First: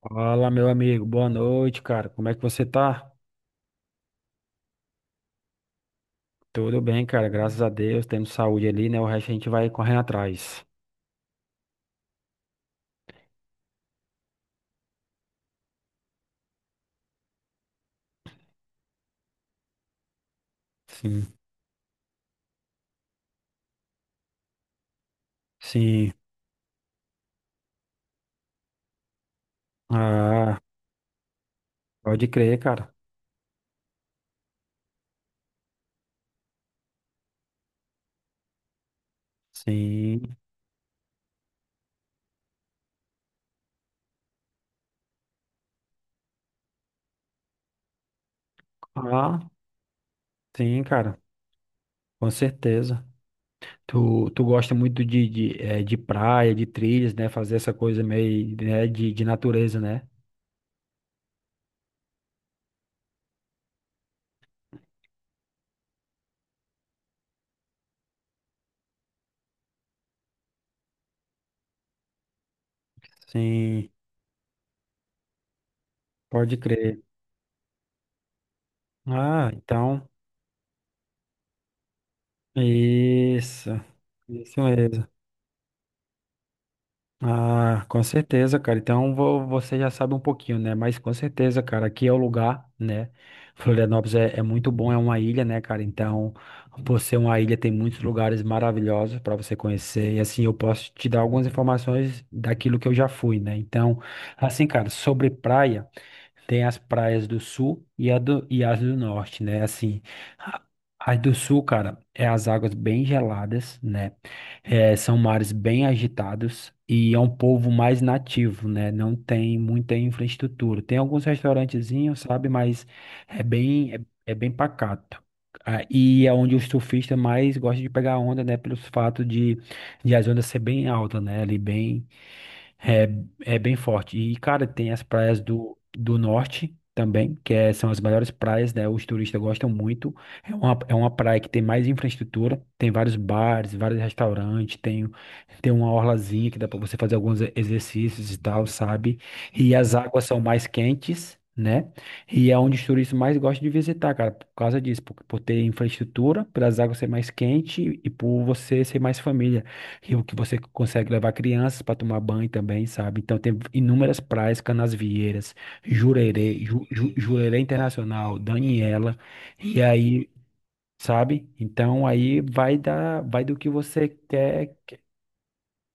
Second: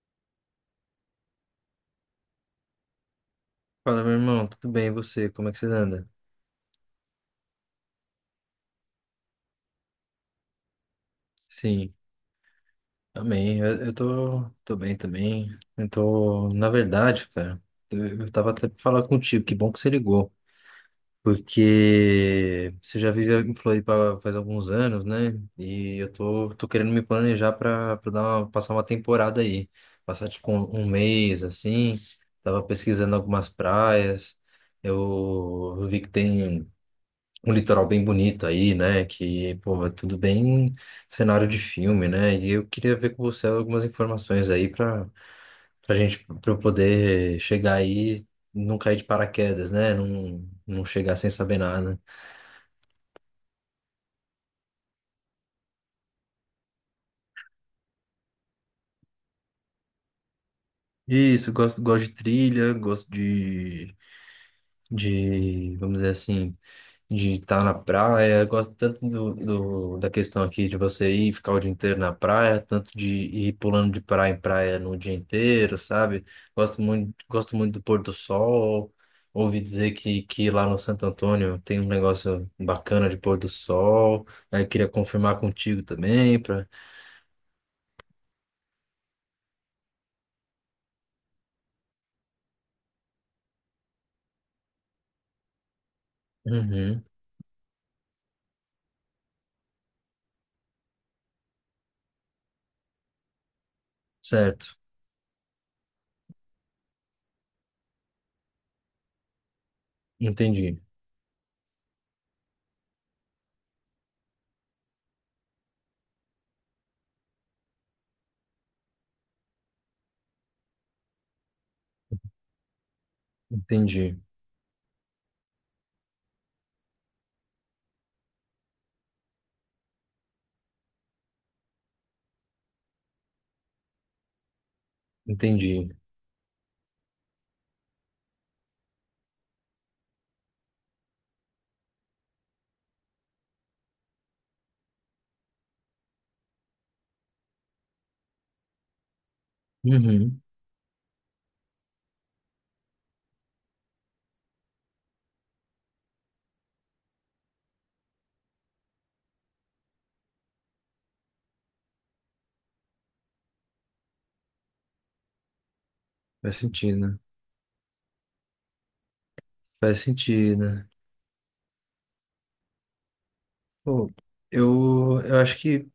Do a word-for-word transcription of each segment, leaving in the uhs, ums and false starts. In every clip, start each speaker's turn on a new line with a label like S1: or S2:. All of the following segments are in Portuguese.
S1: Fala, meu amigo. Boa noite, cara. Como é que você tá?
S2: Fala, meu irmão, tudo bem? E você? Como é que você anda?
S1: Tudo bem, cara. Graças a Deus. Tendo saúde ali, né? O resto a gente vai correndo atrás.
S2: Sim, amém. Eu, eu tô, tô bem também. Eu tô, na verdade, cara, eu, eu tava até pra falar contigo, que bom que você ligou.
S1: Sim.
S2: Porque você já vive em Floripa faz alguns anos, né? E eu
S1: Sim.
S2: tô, tô querendo me planejar pra, pra dar uma- passar uma temporada aí. Passar tipo
S1: Ah,
S2: um, um mês, assim.
S1: pode crer,
S2: Tava
S1: cara.
S2: pesquisando algumas praias. Eu, eu vi que tem um litoral bem bonito aí, né? Que, pô, é tudo
S1: Sim.
S2: bem cenário de filme, né? E eu queria ver com você algumas informações aí pra, pra gente, pra eu poder chegar aí, e não cair de
S1: Ah,
S2: paraquedas, né? Não,
S1: sim,
S2: não chegar
S1: cara.
S2: sem saber nada.
S1: Com certeza. Tu, tu gosta muito de, de, eh, de praia, de trilhas, né? Fazer essa coisa meio, né? de, de natureza, né?
S2: Isso, gosto, gosto de trilha, gosto de, de, vamos dizer assim, de estar na praia. Eu gosto tanto do, do- da questão aqui de você ir ficar o dia inteiro na praia, tanto de ir
S1: Sim.
S2: pulando de praia em praia no dia inteiro, sabe?
S1: Pode
S2: Gosto
S1: crer.
S2: muito, gosto muito do pôr do sol.
S1: Ah,
S2: Ouvi dizer
S1: então.
S2: que, que lá no Santo Antônio tem um negócio bacana de pôr do
S1: Isso.
S2: sol.
S1: Isso
S2: Aí eu queria
S1: mesmo.
S2: confirmar contigo também para.
S1: Ah, com certeza, cara. Então vo- você já sabe um pouquinho, né? Mas com certeza, cara, aqui é o lugar, né? Florianópolis é, é muito bom, é uma ilha, né, cara? Então, por
S2: Uhum,
S1: ser uma ilha, tem muitos lugares maravilhosos para você conhecer. E assim, eu posso te dar algumas informações daquilo que eu já fui, né? Então, assim,
S2: certo.
S1: cara, sobre praia, tem as praias do sul e, a do, e as do norte, né? Assim, a-
S2: Entendi.
S1: as do sul, cara, é as águas bem geladas, né? É, são mares bem agitados e é um povo mais nativo, né? Não tem muita infraestrutura. Tem alguns restaurantezinhos, sabe? Mas é bem, é,
S2: Entendi.
S1: é bem pacato. Ah, e é onde os surfistas mais gostam de pegar onda, né? Pelos fato de, de as ondas ser bem alta, né? Ali bem é, é, bem forte. E, cara, tem as praias do,
S2: Entendi.
S1: do norte também, que é- são as melhores praias, né? Os turistas gostam muito. É uma, é uma praia que tem mais infraestrutura, tem vários bares, vários restaurantes, tem, tem uma orlazinha que dá pra você fazer alguns e- exercícios e tal, sabe? E as águas são
S2: Uhum.
S1: mais quentes, né? E é onde os turistas mais gostam de visitar, cara, por causa disso, por, por ter infraestrutura, pelas águas ser mais quente e por você ser mais família. Rio que você consegue levar crianças para tomar banho também, sabe? Então tem inúmeras praias, Canasvieiras,
S2: Faz
S1: Jurerê, Ju,
S2: sentido,
S1: Ju-
S2: né?
S1: Jurerê Internacional, Daniela, e
S2: Faz
S1: aí,
S2: sentido.
S1: sabe? Então aí vai dar, vai do que você
S2: Pô,
S1: quer.
S2: eu, eu acho que,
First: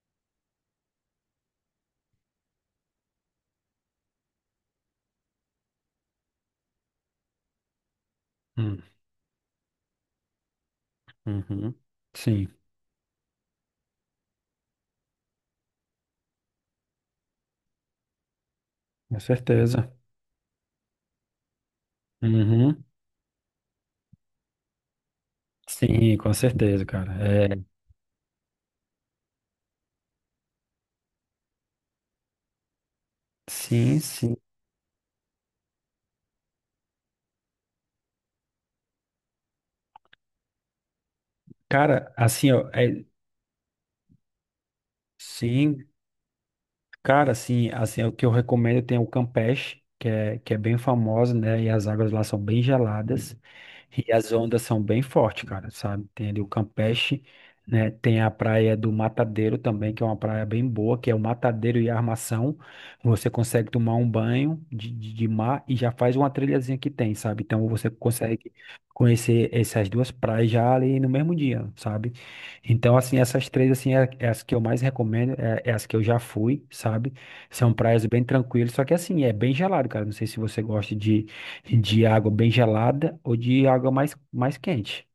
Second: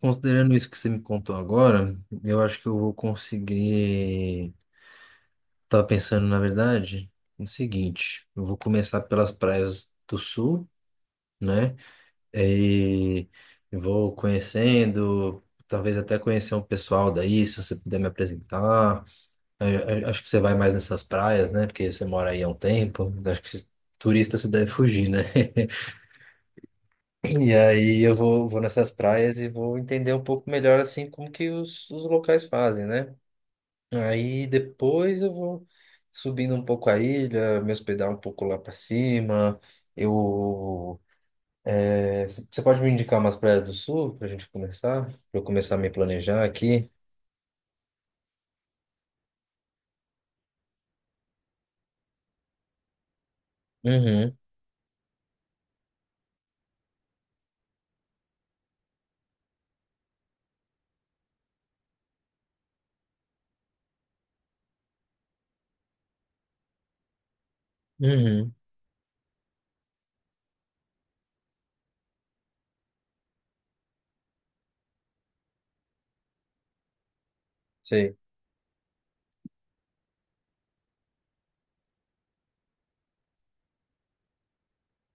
S2: considerando isso que você me contou agora, eu acho que eu vou conseguir. Tava pensando, na verdade, no seguinte: eu vou
S1: Hum,
S2: começar pelas praias do sul,
S1: uhum.
S2: né?
S1: Sim,
S2: E eu vou conhecendo, talvez até conhecer um pessoal daí, se você puder me apresentar.
S1: com
S2: Eu-
S1: certeza.
S2: eu acho que você vai mais nessas praias, né? Porque você mora aí há um
S1: Uhum.
S2: tempo. Eu acho que turista você deve fugir, né?
S1: Sim, com certeza, cara. É,
S2: E aí eu vou, vou nessas praias e vou entender um pouco melhor assim como que os, os locais fazem, né?
S1: sim, sim.
S2: Aí depois eu vou subindo um pouco a ilha, me hospedar um pouco lá pra cima. Eu
S1: Cara, assim,
S2: Você
S1: ó,
S2: pode me
S1: é,
S2: indicar umas praias do sul pra gente começar? Pra eu começar a
S1: sim,
S2: me planejar aqui?
S1: cara, assim, assim, o que eu recomendo tem o Campeche, que é, que é bem famoso, né? E as águas lá são bem geladas e as
S2: Uhum,
S1: ondas são bem fortes, cara, sabe? Tem ali o Campeche, né? Tem a praia do Matadeiro também, que é uma praia bem boa, que é o Matadeiro e a Armação. Você consegue tomar um banho de, de, de mar e já faz uma trilhazinha que tem, sabe? Então você consegue
S2: uhum,
S1: conhecer essas duas praias já ali no mesmo dia, sabe? Então, assim, essas três, assim, é, é as que eu mais recomendo, é, é as que eu já fui, sabe? São praias
S2: sei,
S1: bem tranquilas, só que assim, é bem gelado, cara. Não sei se você gosta de, de água bem gelada ou de água mais, mais quente,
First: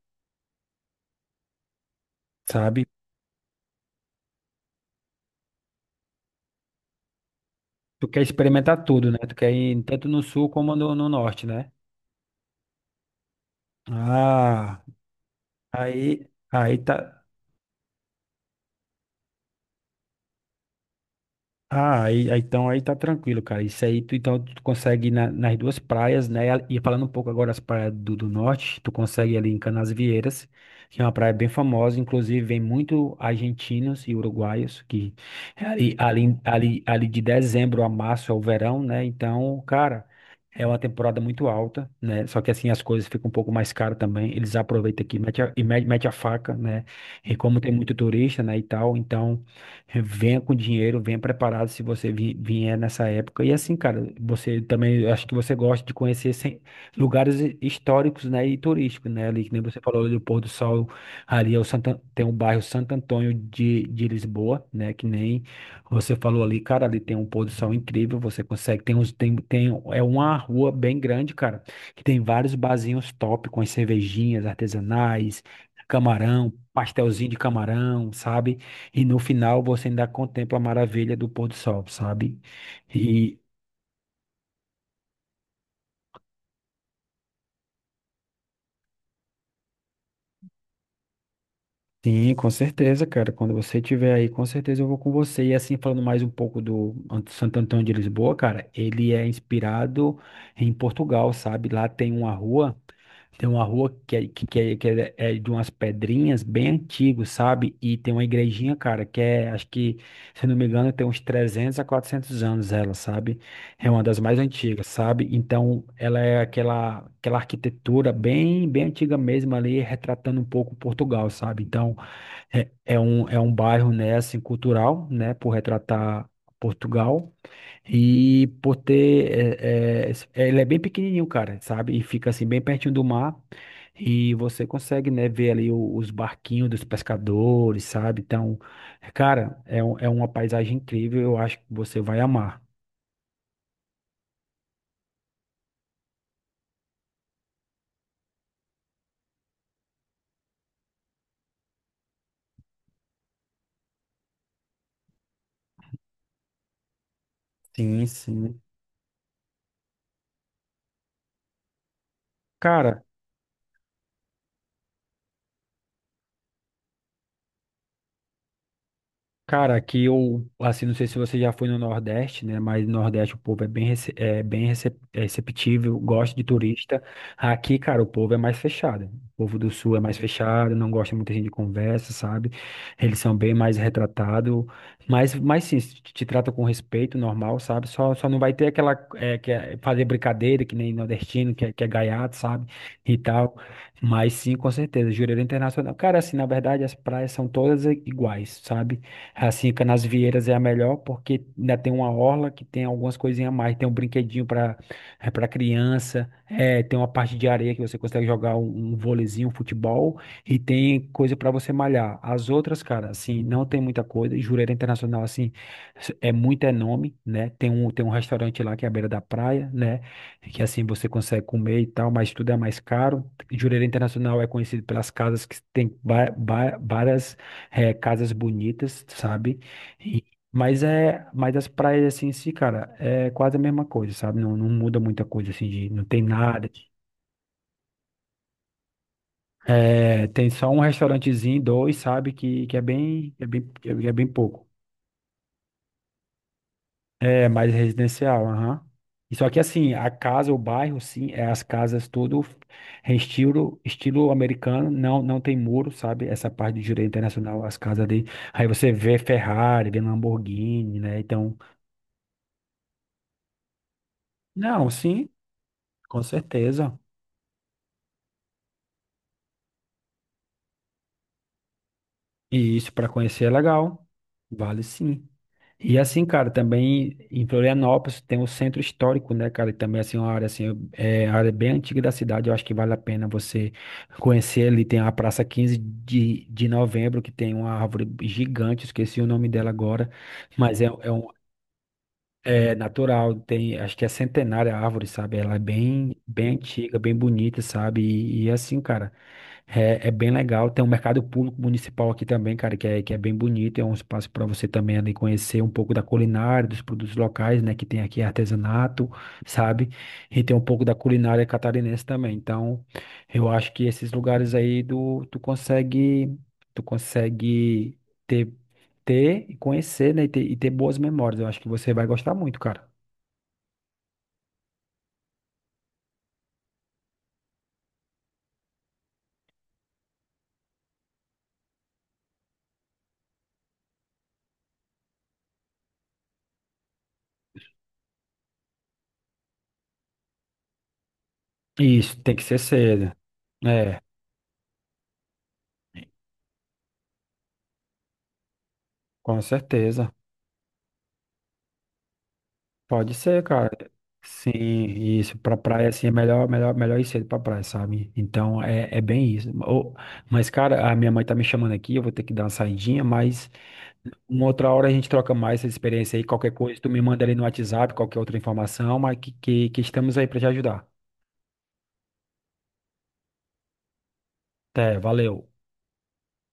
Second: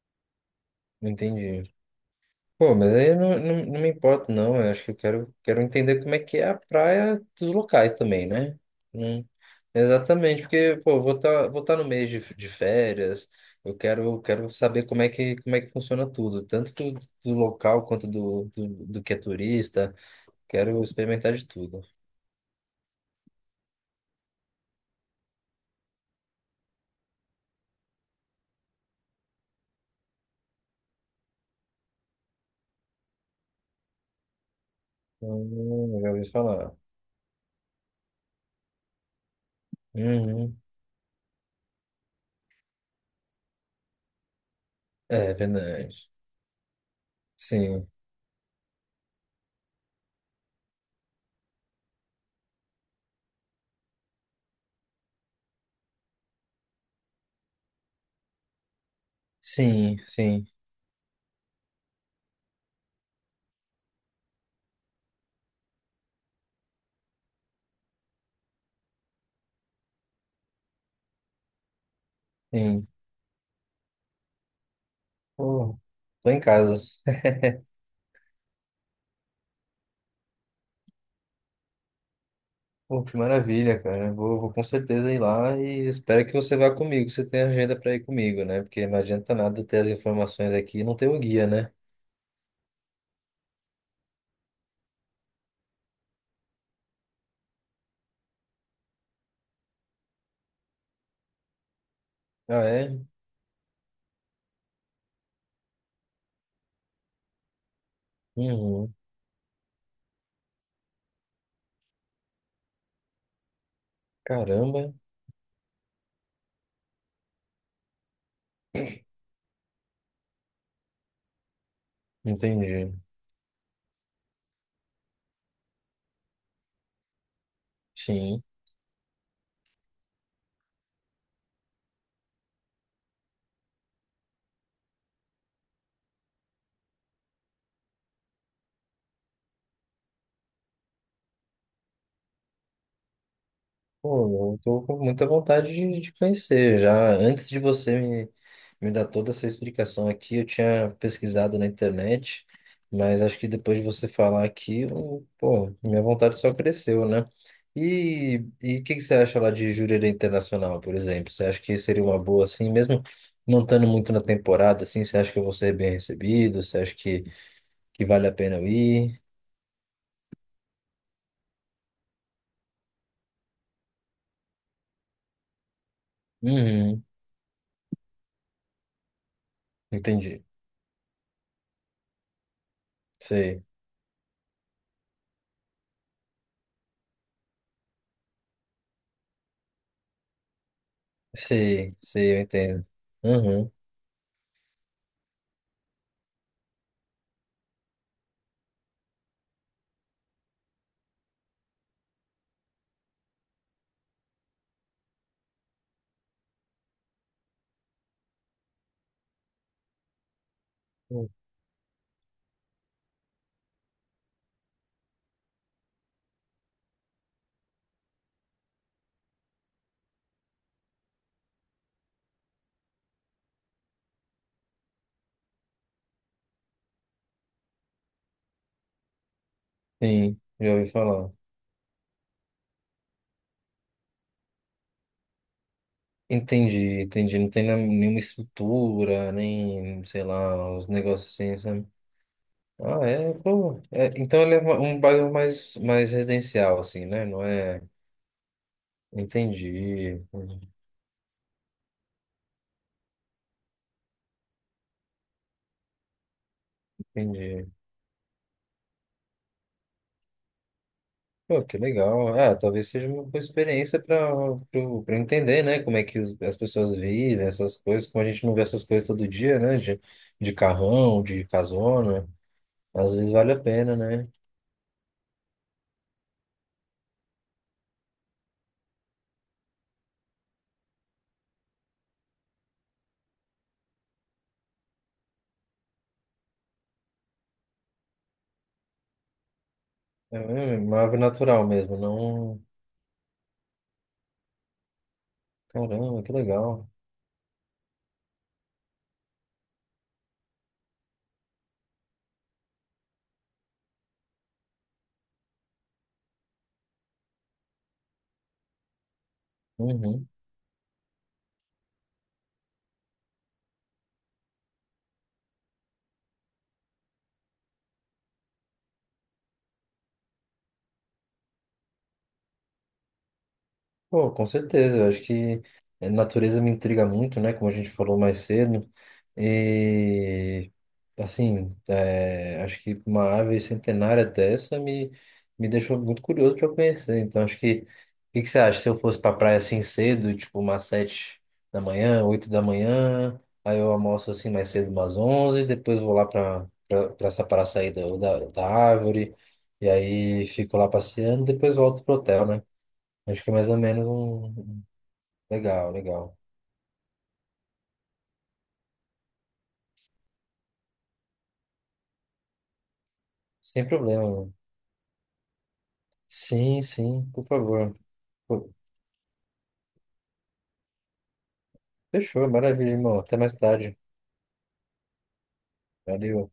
S2: entendi. Pô,
S1: sabe?
S2: mas aí eu não, não, não me importo, não. Eu acho que eu quero, quero entender como é que é a praia dos locais
S1: Tu quer
S2: também, né?
S1: experimentar tudo, né?
S2: Não-
S1: Tu quer ir tanto no
S2: exatamente,
S1: sul como
S2: porque, pô,
S1: no,
S2: eu
S1: no
S2: vou
S1: norte,
S2: estar vou
S1: né?
S2: tá no mês de, de férias, eu quero, quero
S1: Ah,
S2: saber como é que, como é que funciona
S1: aí,
S2: tudo, tanto
S1: aí
S2: do,
S1: tá.
S2: do local quanto do, do, do que é turista. Quero experimentar de tudo.
S1: Ah, aí, aí- então aí tá tranquilo, cara. Isso aí, tu, então tu consegue ir na- nas duas praias, né? E falando um pouco agora das praias do, do norte, tu consegue ir ali em Canasvieiras, que é uma praia bem famosa, inclusive vem muito argentinos e uruguaios, que é ali,
S2: Hum, já ouvi
S1: ali,
S2: falar.
S1: ali, ali de dezembro a março é o verão, né? Então, cara,
S2: Uhum.
S1: é uma temporada muito alta, né? Só que assim as coisas ficam um pouco mais caras também. Eles aproveitam aqui e
S2: É
S1: mete a- e mete,
S2: verdade.
S1: mete a faca, né? E como tem
S2: Sim,
S1: muito turista, né, e tal, então. Venha com dinheiro, venha preparado se você vi- vier nessa época. E assim, cara, você também, eu acho que você gosta de conhecer sem- lugares hi- históricos, né, e turísticos, né, ali que nem você
S2: sim,
S1: falou ali do pôr
S2: sim,
S1: do sol, ali é o Santa, tem o bairro Santo Antônio de, de Lisboa, né, que nem você falou ali, cara, ali tem um pôr do sol incrível, você consegue, tem uns, tem, tem, é uma rua bem grande, cara, que tem vários
S2: sim.
S1: barzinhos top com as cervejinhas artesanais,
S2: Pô, tô em
S1: camarão,
S2: casa.
S1: pastelzinho de camarão, sabe? E no final você ainda contempla a maravilha do pôr do sol, sabe?
S2: Pô, que
S1: E
S2: maravilha, cara. Vou, vou com certeza ir lá e espero que você vá comigo. Você tem agenda para ir comigo, né? Porque não adianta nada eu ter as informações aqui e não ter o guia, né?
S1: sim, com certeza, cara. Quando você estiver aí, com certeza eu vou com você. E assim, falando mais um pouco do Ant- Santo Antônio de Lisboa, cara, ele é inspirado em Portugal, sabe? Lá tem uma
S2: Ah,
S1: rua.
S2: é?
S1: Tem uma rua que, é, que, que é, que é é de umas pedrinhas bem antigas, sabe? E tem uma igrejinha,
S2: Uhum.
S1: cara, que é, acho que, se eu não me engano, tem uns trezentos a quatrocentos anos ela, sabe? É uma das mais antigas,
S2: Caramba.
S1: sabe? Então, ela é aquela, aquela arquitetura bem, bem antiga mesmo ali, retratando um pouco Portugal, sabe? Então, é,
S2: Entendi.
S1: é um, é um bairro, né, assim, cultural, né, por retratar Portugal
S2: Sim.
S1: e por ter, é, é, ele é bem pequenininho, cara, sabe? E fica, assim, bem pertinho do mar e você consegue, né, ver ali o- os barquinhos dos pescadores, sabe? Então, cara, é, um- é uma paisagem incrível, eu acho que você vai amar.
S2: Pô, eu tô com muita vontade de, de conhecer já. Antes de você me, me dar toda essa explicação aqui, eu tinha pesquisado na internet, mas acho que depois de você falar aqui, eu- pô, minha vontade só cresceu, né?
S1: Sim,
S2: E
S1: sim.
S2: e o que, que você acha lá de Jurerê Internacional, por exemplo? Você acha que seria uma boa, assim, mesmo
S1: Cara,
S2: não estando muito na temporada, assim, você acha que eu vou ser bem recebido? Você acha que, que vale a pena eu ir?
S1: Cara, aqui eu, assim, não sei se você já foi no Nordeste, né? Mas no Nordeste o povo é bem, rece- é bem rece- é receptível, gosta de turista.
S2: Uhum,
S1: Aqui, cara, o povo é mais fechado. O povo do Sul é mais
S2: entendi.
S1: fechado, não gosta muita gente de conversa, sabe? Eles são bem
S2: Sei,
S1: mais retratados. Mas, mas sim, se te, te trata com respeito, normal, sabe? Só, só não vai ter aquela, é, que é fazer brincadeira, que nem nordestino, que é, que é
S2: sei,
S1: gaiato,
S2: sei, eu
S1: sabe?
S2: entendo.
S1: E tal.
S2: Uhum.
S1: Mas sim, com certeza, Jurerê Internacional. Cara, assim, na verdade, as praias são todas i- iguais, sabe? Assim, Canasvieiras é a melhor porque ainda tem uma orla que tem algumas coisinhas a mais. Tem um brinquedinho para para criança, é, tem uma parte de areia que você consegue jogar um, um vôleizinho, um futebol e tem coisa para você malhar. As outras, cara, assim, não tem muita coisa. E Jurerê Internacional, assim, é muito é nome, né? Tem um, tem um restaurante lá que é à beira da praia, né? Que assim você consegue comer e tal, mas tudo é mais caro. Jurerê Internacional é conhecido pelas casas que tem va- va- várias é, casas bonitas, sabe? E-
S2: Sim, já
S1: mas
S2: ouvi
S1: é,
S2: falar.
S1: mas as praias assim, em si, cara, é quase a mesma coisa, sabe? Não, não muda muita coisa assim, de, não tem nada. De-
S2: Entendi, entendi. Não tem nem- nenhuma estrutura, nem, sei
S1: É, tem só
S2: lá,
S1: um
S2: os negócios assim,
S1: restaurantezinho,
S2: sabe?
S1: dois, sabe? Que, que é
S2: Ah, é,
S1: bem, é bem,
S2: pô. É,
S1: é bem
S2: então ele é
S1: pouco.
S2: uma- um bairro mais, mais residencial, assim, né? Não
S1: É mais
S2: é.
S1: residencial, aham. E só que assim, a
S2: Entendi,
S1: casa, o bairro, sim, é as casas tudo em estilo, estilo americano, não, não tem muro, sabe? Essa parte de direito internacional,
S2: entendi.
S1: as casas ali. Aí você vê Ferrari, vê Lamborghini, né? Então,
S2: Pô, que legal. Ah, talvez seja uma boa experiência para
S1: não,
S2: para
S1: sim,
S2: entender, né? Como é que
S1: com
S2: os- as pessoas
S1: certeza.
S2: vivem, essas coisas, como a gente não vê essas coisas todo dia, né? De, de carrão, de casona.
S1: E isso para
S2: Às vezes
S1: conhecer é
S2: vale a pena,
S1: legal.
S2: né?
S1: Vale sim. E assim, cara, também em Florianópolis tem o centro histórico, né, cara? E também assim uma área assim, é é área bem antiga da cidade, eu acho que vale a pena você conhecer ali. Tem a Praça quinze de, de Novembro, que tem uma árvore gigante, esqueci o nome dela agora,
S2: É, é, é,
S1: mas é,
S2: uma
S1: é
S2: árvore
S1: um
S2: natural mesmo, não.
S1: é natural, tem, acho que é centenária a árvore, sabe? Ela é bem
S2: Caramba, que
S1: bem
S2: legal.
S1: antiga, bem bonita, sabe? E, e é assim, cara, é, é bem legal. Tem um mercado público municipal aqui também, cara, que é, que é bem bonito. É um espaço para você também ali conhecer um pouco da culinária, dos produtos locais, né? Que tem aqui artesanato, sabe?
S2: Uhum.
S1: E tem um pouco da culinária catarinense também. Então, eu acho que esses lugares aí do, tu consegue, tu consegue ter, ter e conhecer, né? E ter, e ter boas memórias. Eu acho que você vai gostar muito, cara.
S2: Pô, com certeza, eu acho que a natureza me intriga muito, né? Como a gente falou mais cedo. E, assim, é, acho que uma ave centenária dessa me, me deixou muito curioso para conhecer. Então, acho que. O que que você acha? Se eu fosse pra praia assim cedo, tipo umas sete da
S1: Isso,
S2: manhã,
S1: tem que
S2: oito
S1: ser
S2: da
S1: cedo.
S2: manhã, aí eu
S1: É,
S2: almoço assim mais cedo, umas onze, depois vou lá pra, pra, pra essa paraçaída da, da árvore,
S1: com
S2: e
S1: certeza.
S2: aí fico lá passeando, depois volto pro hotel, né?
S1: Pode ser,
S2: Acho que é
S1: cara.
S2: mais ou menos
S1: Sim,
S2: um.
S1: isso. Pra praia,
S2: Legal,
S1: assim, é
S2: legal.
S1: melhor, melhor, melhor ir cedo pra praia, sabe? Então, é, é bem isso. Ô, mas, cara, a minha mãe tá me chamando aqui, eu vou ter que dar uma saidinha, mas
S2: Sem problema,
S1: uma
S2: mano.
S1: outra hora a gente troca mais essa experiência aí. Qualquer coisa,
S2: Sim,
S1: tu me manda
S2: sim,
S1: ali no
S2: por
S1: WhatsApp,
S2: favor.
S1: qualquer outra
S2: Pô,
S1: informação, mas que, que, que estamos aí pra te ajudar.
S2: fechou, maravilha, irmão. Até mais tarde.
S1: Até, valeu.
S2: Valeu.